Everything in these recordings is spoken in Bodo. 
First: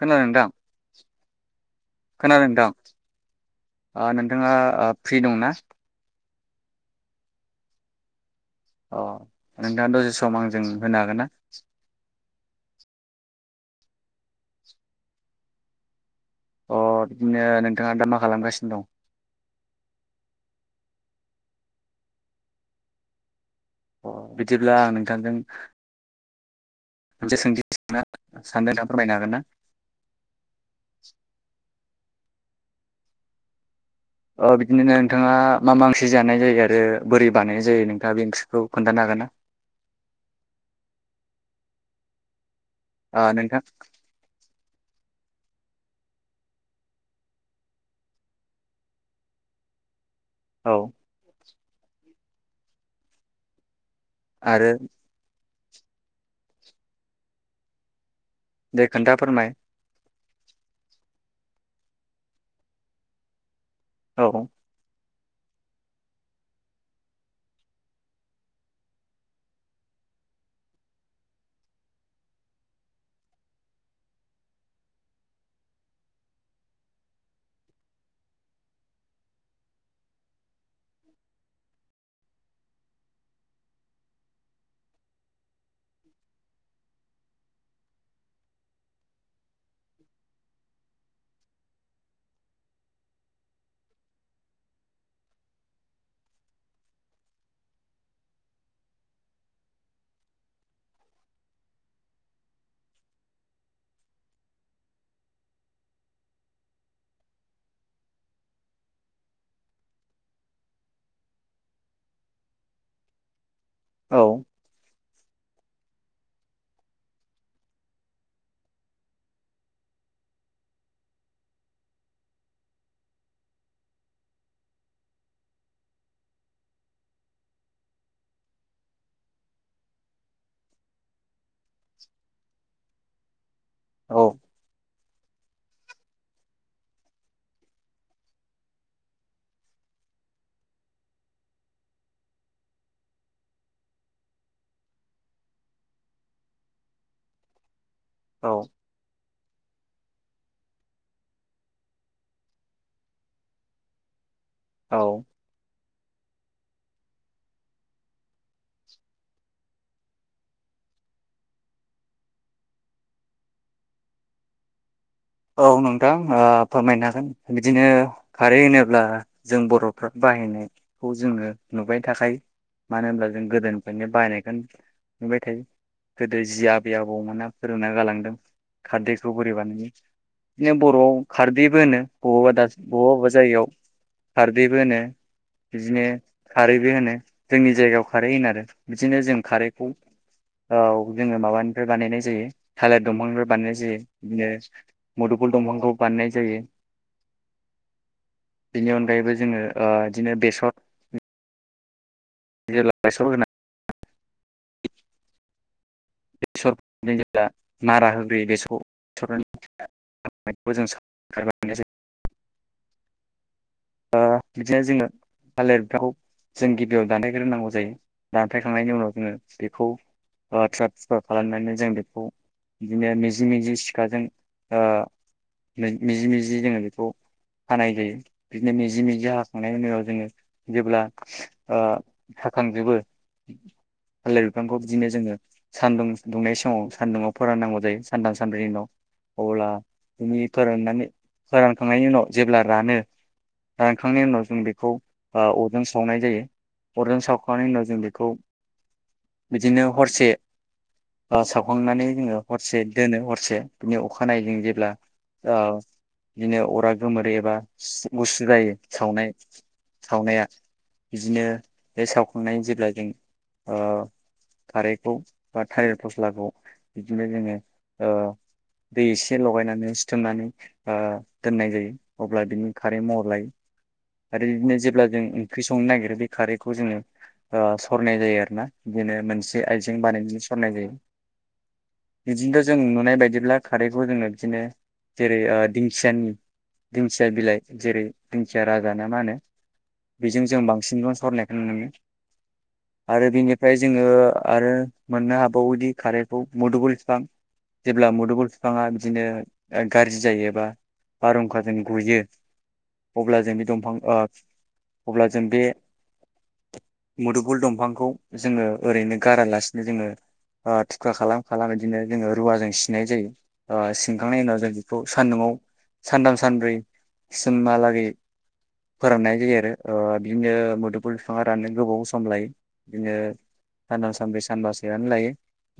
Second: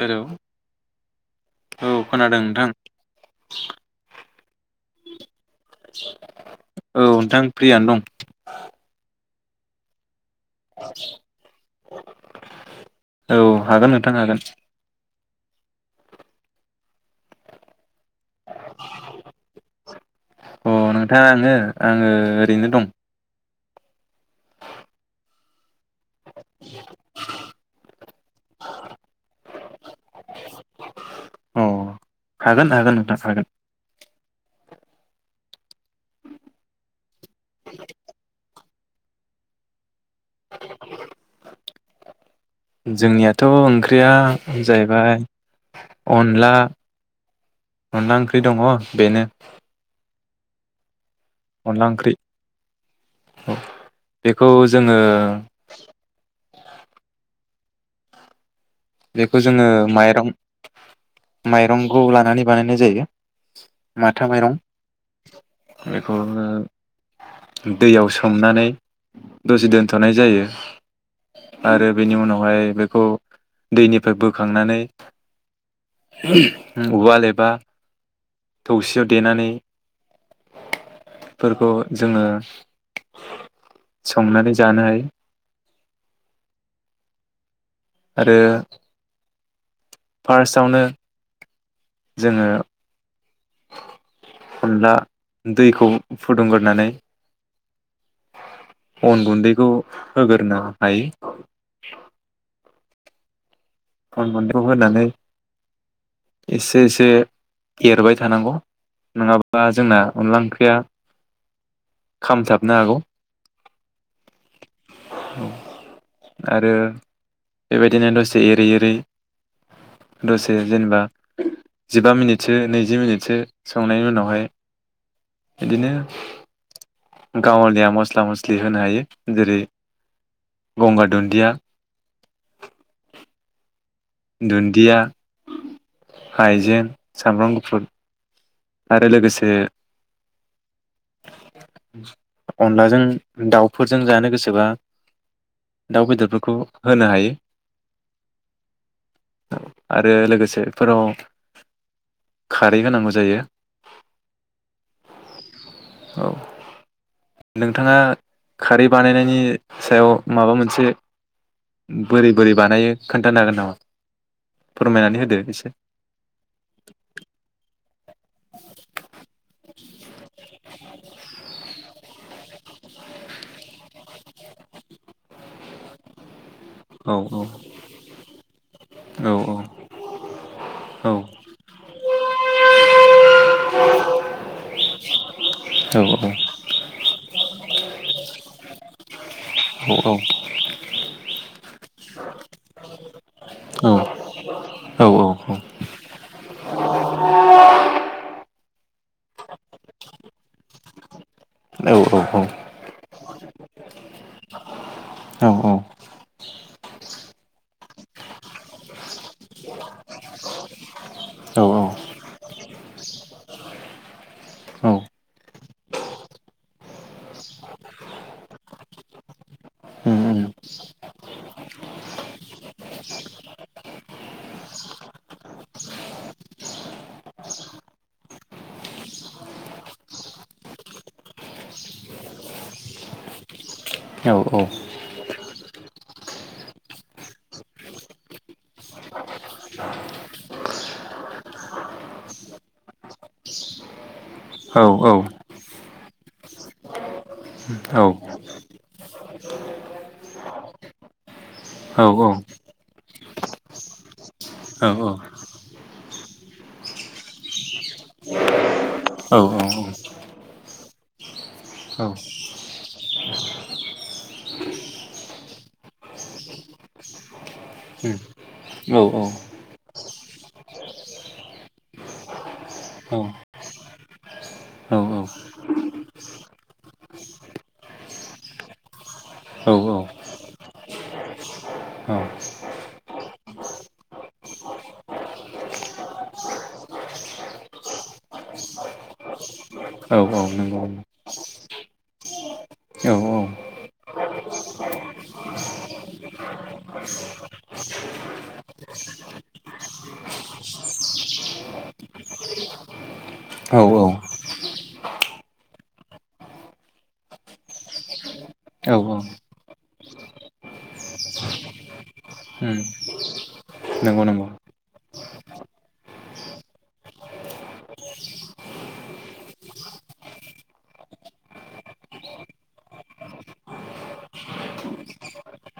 हेलौ थां औ खोनादों नोंथां थां ओ नोंथाङा ओ फ्रि दंना? औ नोंथां फ्रियानो दं। ओं दा दसेस सम आंजों होनो हागोन ना? औ हागोन नोंथां हागोन। अ बिदिनो नों नोंथाङा दा मा खालामगासिनो दं? नोंथा आङो-आङो ओरैनो दं। बिदिब्ला आं नोंथांजों मोनसे सोंथि सोंनो सानदों फोरमायनो हागोन ना? हागोन-हागोन नोंथां हागोन। बिदिनो नोंथाङा मा मा ओंसे जानाय जायो आरो बोरै बानायनाय जायो नोंथाङा बे ओंख्रिखौ खोनथानो हागोन ना? [inaudible] ओ जोंनियाथ' नोंथां ओंख्रिया जाहैबाय अनला-अनला ओंख्रि दङ बेनो औ अनला ओंख्रि औ बेखौ आरो जोङो [inaudible] दे खोन्था बेखौ फोरमाय जोङो माइरं माइरंखौ लानानै बानायनाय जायो। औ माथा माइरं बेखौ ओ दैयाव सोमनानै दसे दोनथ'नाय जायो आरो बेनि उनावहाय बेखौ दैनिफ्राय बोखांनानै उवाल एबा थौसियाव देनानै फोरखौ जोङो संनानै जानो हायो। आरो फार्स्टआवनो जोङो अनला दैखौ फुदुंग्रोनानै अन गुन्दैखौ होगोरो हायो। अन गनखौ होनानै एसे-एसे एरबाय थानांगौ नङाबा जोंना अनला ओंख्रिया खामथाबनो हागौ। औ आरो बेबायदिनो दसे एरै-एरै दसे जेनेबा जिबा मिनिटसो नैजि मिनिटसो संनायनि उनावहाय बिदिनो गावलिया मस्ला मस्लि होनो हायो जेरै गंगार दुन्दिया [inaudible] औ दुन्दिया हायजें सामब्राम गुफुर आरो लोगोसे अनलाजों दाउफोरजों जानो गोसोबा दाउ बेदरफोरखौ होनो हायो। औ आरो लोगोसे बेफोराव खारै होनांगौ जायो औ औ नोंथाङा खारै बानायनायनि सायाव माबा मोनसे बोरै-बोरै बानायो खोन्थानो हागोन नामा फोरमायनानै हो औ नोंथां ओ फोरमायनो हागोन बिदिनो खारै होनोब्ला जों बर'फ्रा बाहायनायखौ जोङो नुबाय थाखायो मानो होनब्ला जों गोदोनिफ्रायनो बायनायखौ नुबाय थायो गोदो जि आबै औ आबौमोना फोरोंना गालांदों औ खारदैखौ बोरै बानायो बिदिनो औ बरआव खारदैबो होनो [unintelligible] बबेबा बबेबा जायगायाव खारदैबो होनो औ बिदिनो खारैबो होनो जोंनि जायगायाव खारै होनो आरो बिदिनो जों खारैखौ औ जोङो माबानि बानायनाय जायो थालिर दंफांनि बानाय औ जायो बिदिनो औ मुदफुल दंफांखौ बानायनाय जायो। बेनि अनगायैबो जोङो ओ बिदिनो बेसर जेब्ला बायसहोना बेसर जेब्ला नारा होग्रोयो औ [unintelligible] ओ बिदिनो जोङो थालिरबिफांखौ जों गिबियाव दानफायग्रोनांगौ जायो दानफायखांनायनि उनाव जोङो बेखौ थुख्रा थुख्रा खालामनानै जों बेखौ बिदिनो मिजि मिजि सिखाजों ओ मिजि मिजि जोङो बेखौ हानाय जायो। बिदिनो मिजि मिजि हाखांनायनि उनाव जोङो जेब्ला ओ हाखांजोबो थालिर बिफांखौ बिदिनो जोङो सानदुं दुंनाय समाव सानदुंआव फोराननांगौ जायो सानथाम सानब्रैनि उनाव अब्ला बिनि फोराननानै फोरानखांनायनि उनाव जेब्ला रानो रानखांनायनि उनाव जों बेखौ अरजों सावनाय जायो अरजों सावखांनायनि उनाव जों बेखौ बिदिनो हरसे औ सावखांनानै औ जोङो हरसे दोनो हरसे बिनि अखानायै जों औ नंगौ औ जेब्ला ओ बिदिनो अरा गोमोरो एबा गुसु जायो सावनाय सावनाया बिदिनो बे सावखांनाय जेब्ला जों ओ खारैखौ बा थालिर फस्लाखौ बिदिनो जोङो ओ दै एसे लगायनानै सिथोमनानै दोननाय जायो अब्ला बिनि खारै महर लायो आरो बिदिनो जेब्ला जों ओंख्रि संनो नागिरो बे खारैखौ जोङो ओ सरनाय जायो आरोना बिदिनो मोनसे आइजें बानायनो सरनाय जायो बिदिनोथ जों नुनाय बायदिब्ला खारैखौ जोङो बिदिनो जेरै दिंखयानि दिंखया बिलाइ जेरै दिंखिया राजा ना मा होनो बेजों जों औ नंगौ बांसिनल' सरनायखौ नुनो मोनो आरो बेनिफ्राय जोङो आरो मोननो हाबावोदि खारैखौ मुदुबल बिफां जेब्ला मुदुबल बिफाङा बिदिनो गाज्रि जायोबा बारहुंखाजों गुयो अब्ला जों बे दंफां ओ अब्ला जों बे मुदुगुल दंफांखौ जोङो ओरैनो गारालासिनो जोङो ओ थुखा खालाम खालाम बिदिनो जोङो रुवाजों सिनाय जायो सिनखांनायनि नंगौ उनाव जों बेखौ सानदुंआव सानथाम सानब्रै सिमहालागै फोराननाय जायो आरो ओ बिदिनो मोदोमफुल बिफाङा राननो गोबाव सम लायो बिदिनो सानथाम सानब्रै सानबासोआनो लायो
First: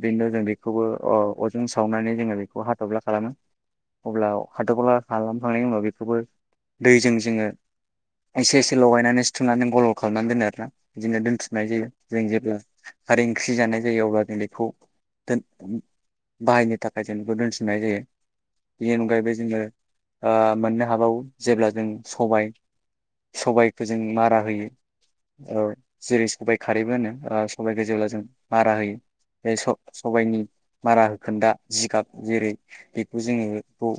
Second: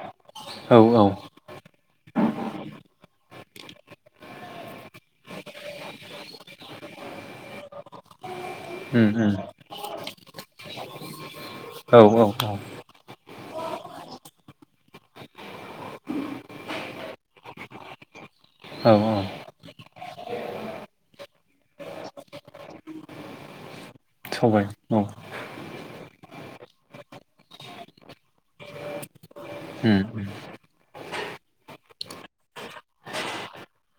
बिनि उनाव जों औ बेखौबो अजों सावनानै जोङो बेखौ हाथब्ला खालामो अब्ला हाथब्ला खालामखांनायनि उनाव बेखौबो दैजों जोङो एसे एसे लगायनानै सिथुमनानै गल्ल खालामनानै दोनो आरोना बिदिनो दोनथुमनाय जायो औ जों जेब्ला खारै ओंख्रि जानाय जायो अब्ला जों बेखौ दोन उम बाहायनो थाखाय जों बेखौ दोनथुमनाय जायो बेनि औ औ अनगायैबो जोङो ओ मोननो हाबावो। जेब्ला जों सबायाइ सबाइखौ जों मारा सबाय होयो औ ओ जेरै सबाइ खारैबो होनो सबखौ जेब्ला जों मारा होयो बे सबायाइनि मारा होखोन्दा जिगाब जेरै बेखौ जोङो बेखौ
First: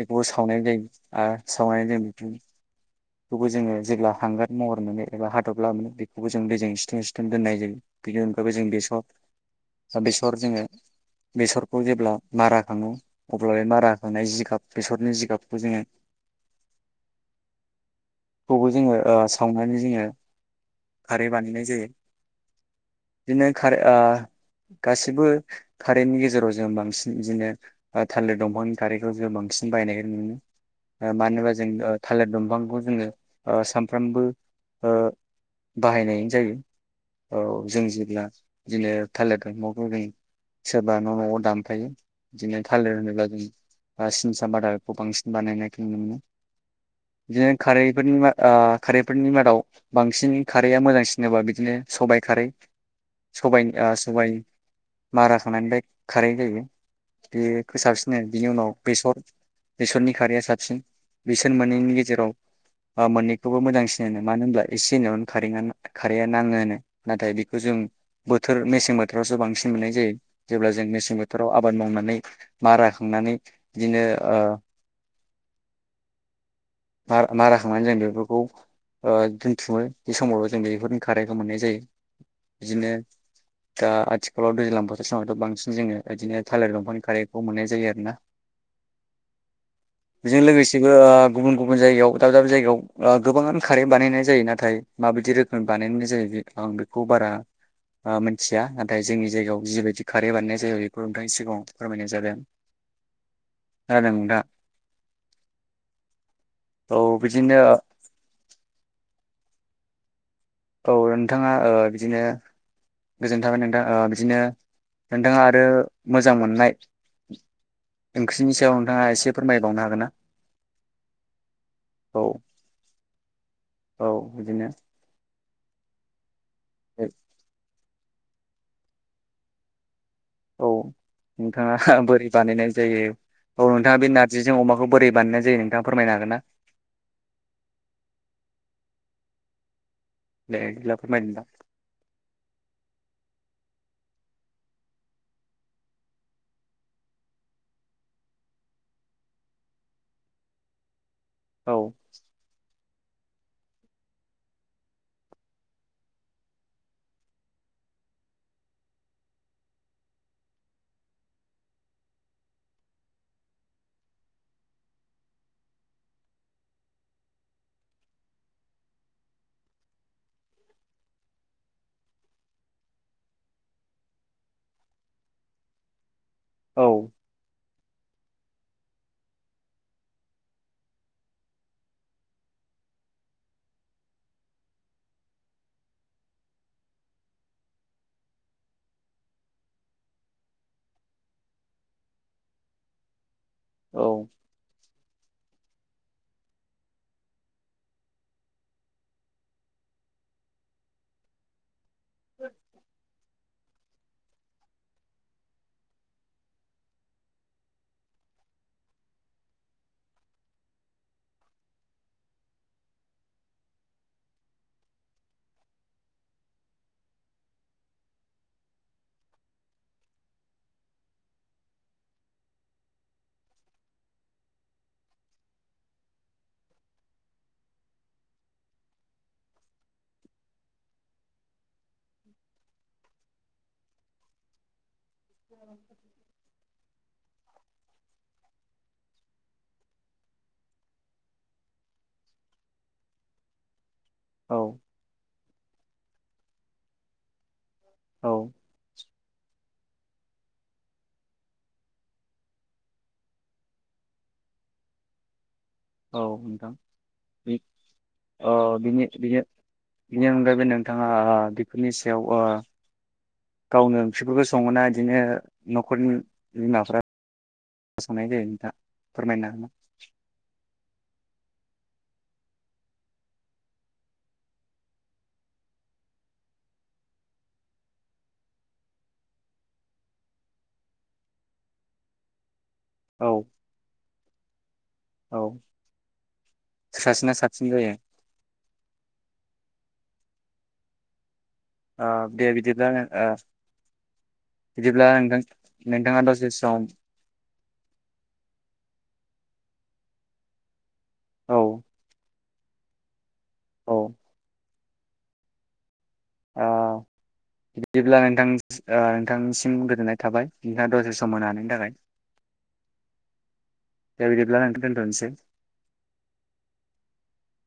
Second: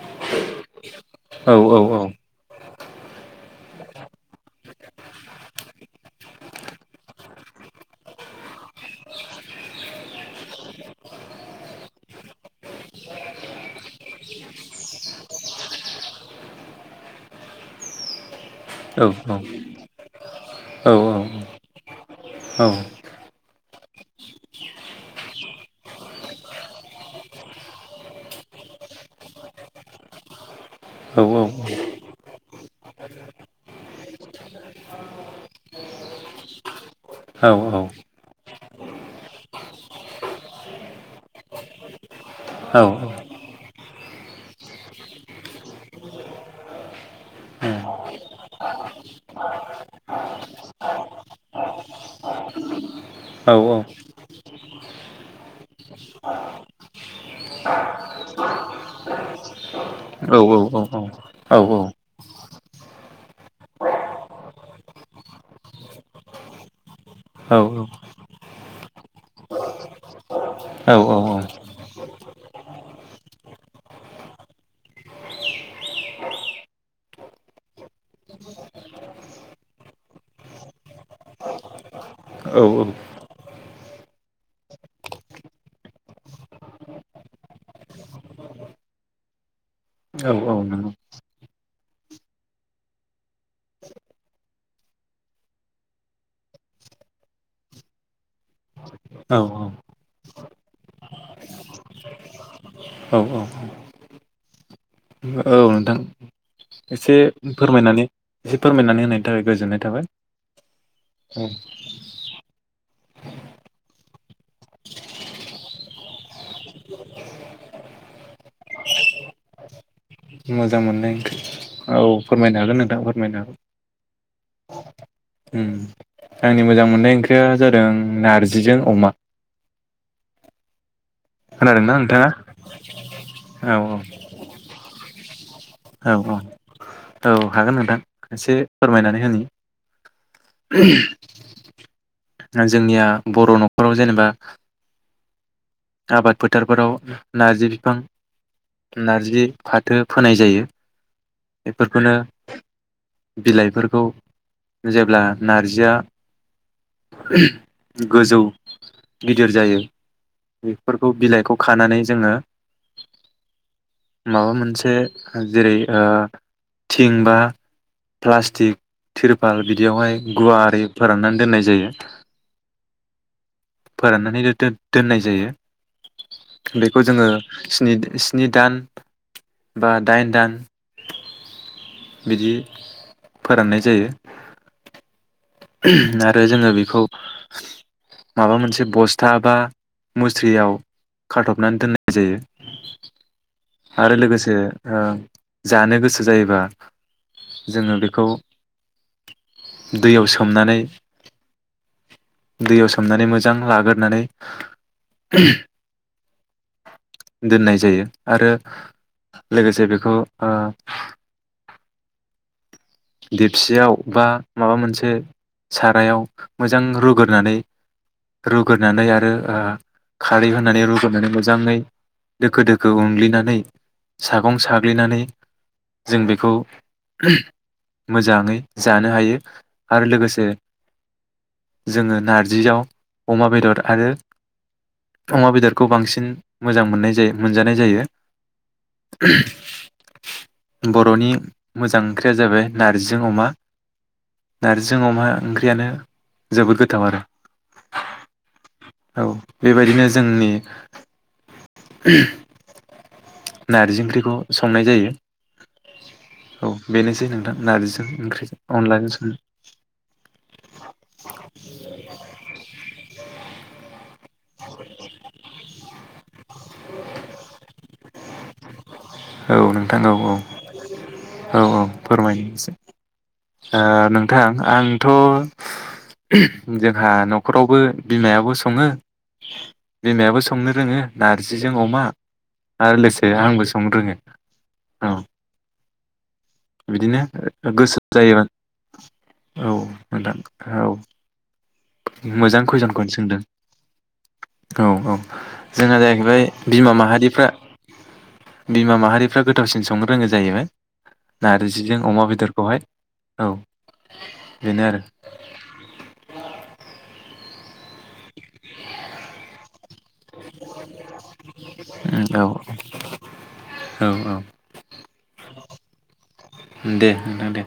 बेखौबो सावनाय जायो आरो औ औ औ सावनानै जों औ बेखौबो जोङो जेब्ला हांगार महर मोनो एबा हादबला मोनो बेखौबो जों दैजों सिथों सिथोन दोननाय जायो बेनि अनगायैबो जों बेसर बेसर जोङो बेसरखौ जेब्ला मारा खाङो अब्ला बे मारा होाखांनाय जिगाब बेसरनि जिगाबखौ जोङो खौबो जोङो ओ सावनानै जोङो खारै बानायनाय जायो बिदिनो खारै ओ गाैसैबो खारैननि गेजेराव जों बांसिन बिदिनो थालिर दंफांनि खारैखौ जों बांसिन बायनायखौ नुनो मोनो। ओ मानो होनोबा जों ओ थालिर दंफांखौ जोङो ओ सानफ्रामबो ओ बाहायनायानो जायो औ जों जेब्ला बिदिनो थालिर दंफांखौ जों सोरबा न नआव दानफायो बिदिनो थालिर होनोब्ला जों सिनसा बादाखौ बांसिन बानायनाय नो मोनो बिदिनो खारैफोरनि ओ खारैफोरनि मादाव बांसिन खारैया मोजांसिनबा बिदिनो सबाइ खारै स औ औ औ सबाय माराखांनायनिफ्राय खारै जायो बेखौ साबसिन बिनि उनाव बेसर बेसरनि खारैया साब नंगौ बिसोर मोननैनि गेजेराव आ मोननैखौबो मोजांसिन होनो मानो होनब्ला एसे होनायावनो खारैआ खारैआ नाङो होनो नाथाय बेखौ जों बोथोर मेसें बोथोरावसो बांसिन मोननाय जायो जेब्ला जों मेसें बोथोराव आबाद मावनानै माराखांनानै बिदिनो ओ माराखांनानै जों बेफोरखौ ओ दोनथुमो बे समावबो जों बेफोरनि खारैखौ मोननाय जायो बिदिनो दा आथिखालाव दैज्लां बोथोर समावथ बांसिन जोङो बिदिनो थालिर दंफांनि खारैखौ मोननाय जायो आरोना बेजों लोगोसेबो ओ गुबुन गुबुन जायगायाव दाब दाब जायगायाव गोबाङानो खारै बानायनाय जायो नाथाय माबायदि रोखोमनि बानायनाय जायो आं बेखौ बारा मिथिया नाथाय जोंनि औ जायगायाव औ जिबायदि खारै बानायनाय जायो बेखौ नोंथांनि सिगाङाव फोरमायनाय जादों आं औ औ खोनादों नोंथाङा औ नोंथां एसे फोरमायनानै एसे फोरमायनानै होनाय थाखाय गोजोननाय थाबाय औ नोंथाङा बिदिनो गोजोनाय थाबाय नोंथाङा बिदिनो नोंथाङा आरो मोजां मोननाय ओंख्रिनि सायाव नोंथाङा एसे फोरमायबावनो हागोन ना? मोजां मोननाय औ फोरमायनो हागोन नोंथां फोरमायनो हागोन औ बिदिनो उम आंनि मोजां मोननाय ओंख्रिया जादों नारजिजों अमा औ। नोंथाङा खोनादोंना नोंथाङा बोरै बानायनाय जायो औ नोंथाङा बे नारजिजों अमाखौ बे बोरै बानायनाय जायो? नोंथाङा औ फोरमायनो हागोन औ ना औ हागोन नोंथां एसे फोरमायनानै होनो दे बिदिब्ला फोरमायदो नोंथां जोंनिया बर' न'खराव जेनेबा आबाद फोथारफोराव नारजि बिफां नारजि फाथो फोनाय जायो। औ बेफोरखौनो बिलाइफोरखौ जेब्ला नारजिया गोजौ गिदिर जायो। बेफोरखौ बिलाइखौ खानानै जोङो माबा मोनसे जेरै ओ थिं बा प्लास्टिक थिरपाल बिदियावहाय गुवारै फोराननानै दोननाय जायो। फोराननानै दोननाय जायो। औ बेखौ जोङो स्नि स्नि दान बा दाइन दान बिदि फोराननाय जायो। आरो जोङो बेखौ माबा मोनसे बस्था बा मुस्रियाव खाारथबनानै दोननाय जायो। आरो औ लोगोसे ओ। जानो गोसो जायोबा जोङो बेखौ दैयाव सोमनानै दैयाव सोमनानै मोजां। लाग्रोनानै दोननाय जायो आरो लोगोसे बेखौ ओ देपसियाव बा माबा मोनसे सारायाव मोजां रुग्रोनानै रुग्रोनानै आरो ओ खारै होनानै रुग्रोनै मोजाङै दोखो दोखो उंग्लिनानै सागं साग्लिनानै जों बेखौ मोजाङै जानो हायो आरो लोगोसे जोङो नारजियाव अमा बेदर आरो अमा बेदरखौ बांसिन मोजां मोननाय जायो मोनजानाय जायो। बर'नि मोजां ओंख्रिया जाबाय नारजिजों अमा औ नारजिजों अमा ओंख्रियानो जोबोद गोथाव आरो औ औ बेबायदिनो जोंनि नारजि ओंख्रिखौ संनाय जायो। औ नोंथां बेनोसै नोंथां नारजिजों ओ ओंख्रिजों बिनि अनलाजों सं बिनि बिनि अनगायैबो नोंथाङा बेफोरनि सायाव ओ [unintelligible] गावनो ओंख्रिफोरखौ सङोना बिदिनो न'खरनि बिमाफ्रा संनाय जायो नोंथां फोरमायनो हागोन ना औ नोंथां फोरमायसै ओ नोंथां आंथ' जोंहा न'खरावबो बिमायाबो सङो बिमायाबो संनो रोङो नारजिजों अमा आर लोसे औ आंबो संनो रोङो औ बिदिनो सासेना साबसिन जायो गोसो औ नोंथां औ। ओ दे मोजां बिदिब्ला कुइसनखौनो ओ सोंदों औ बिदिब्ला औ नोंथां जोंहा नोंथाङा जाहैबाय दसे सम बिमा माहारिफ्रा बिमा माहारिफ्रा गो थोरसिन संनो रोङो जायोबाय औ नारजिजों अमा बेदर खौहाय औ बेनो आरो औ। बिदिब्ला नोंथां आ नोंथां उं गोजोननाय थाबाय दा दसे सम होनो हानायनि थाखाय औ औ दा औ बिदिब्ला नोंथां दोनथ'सै। दे नोंथां दे।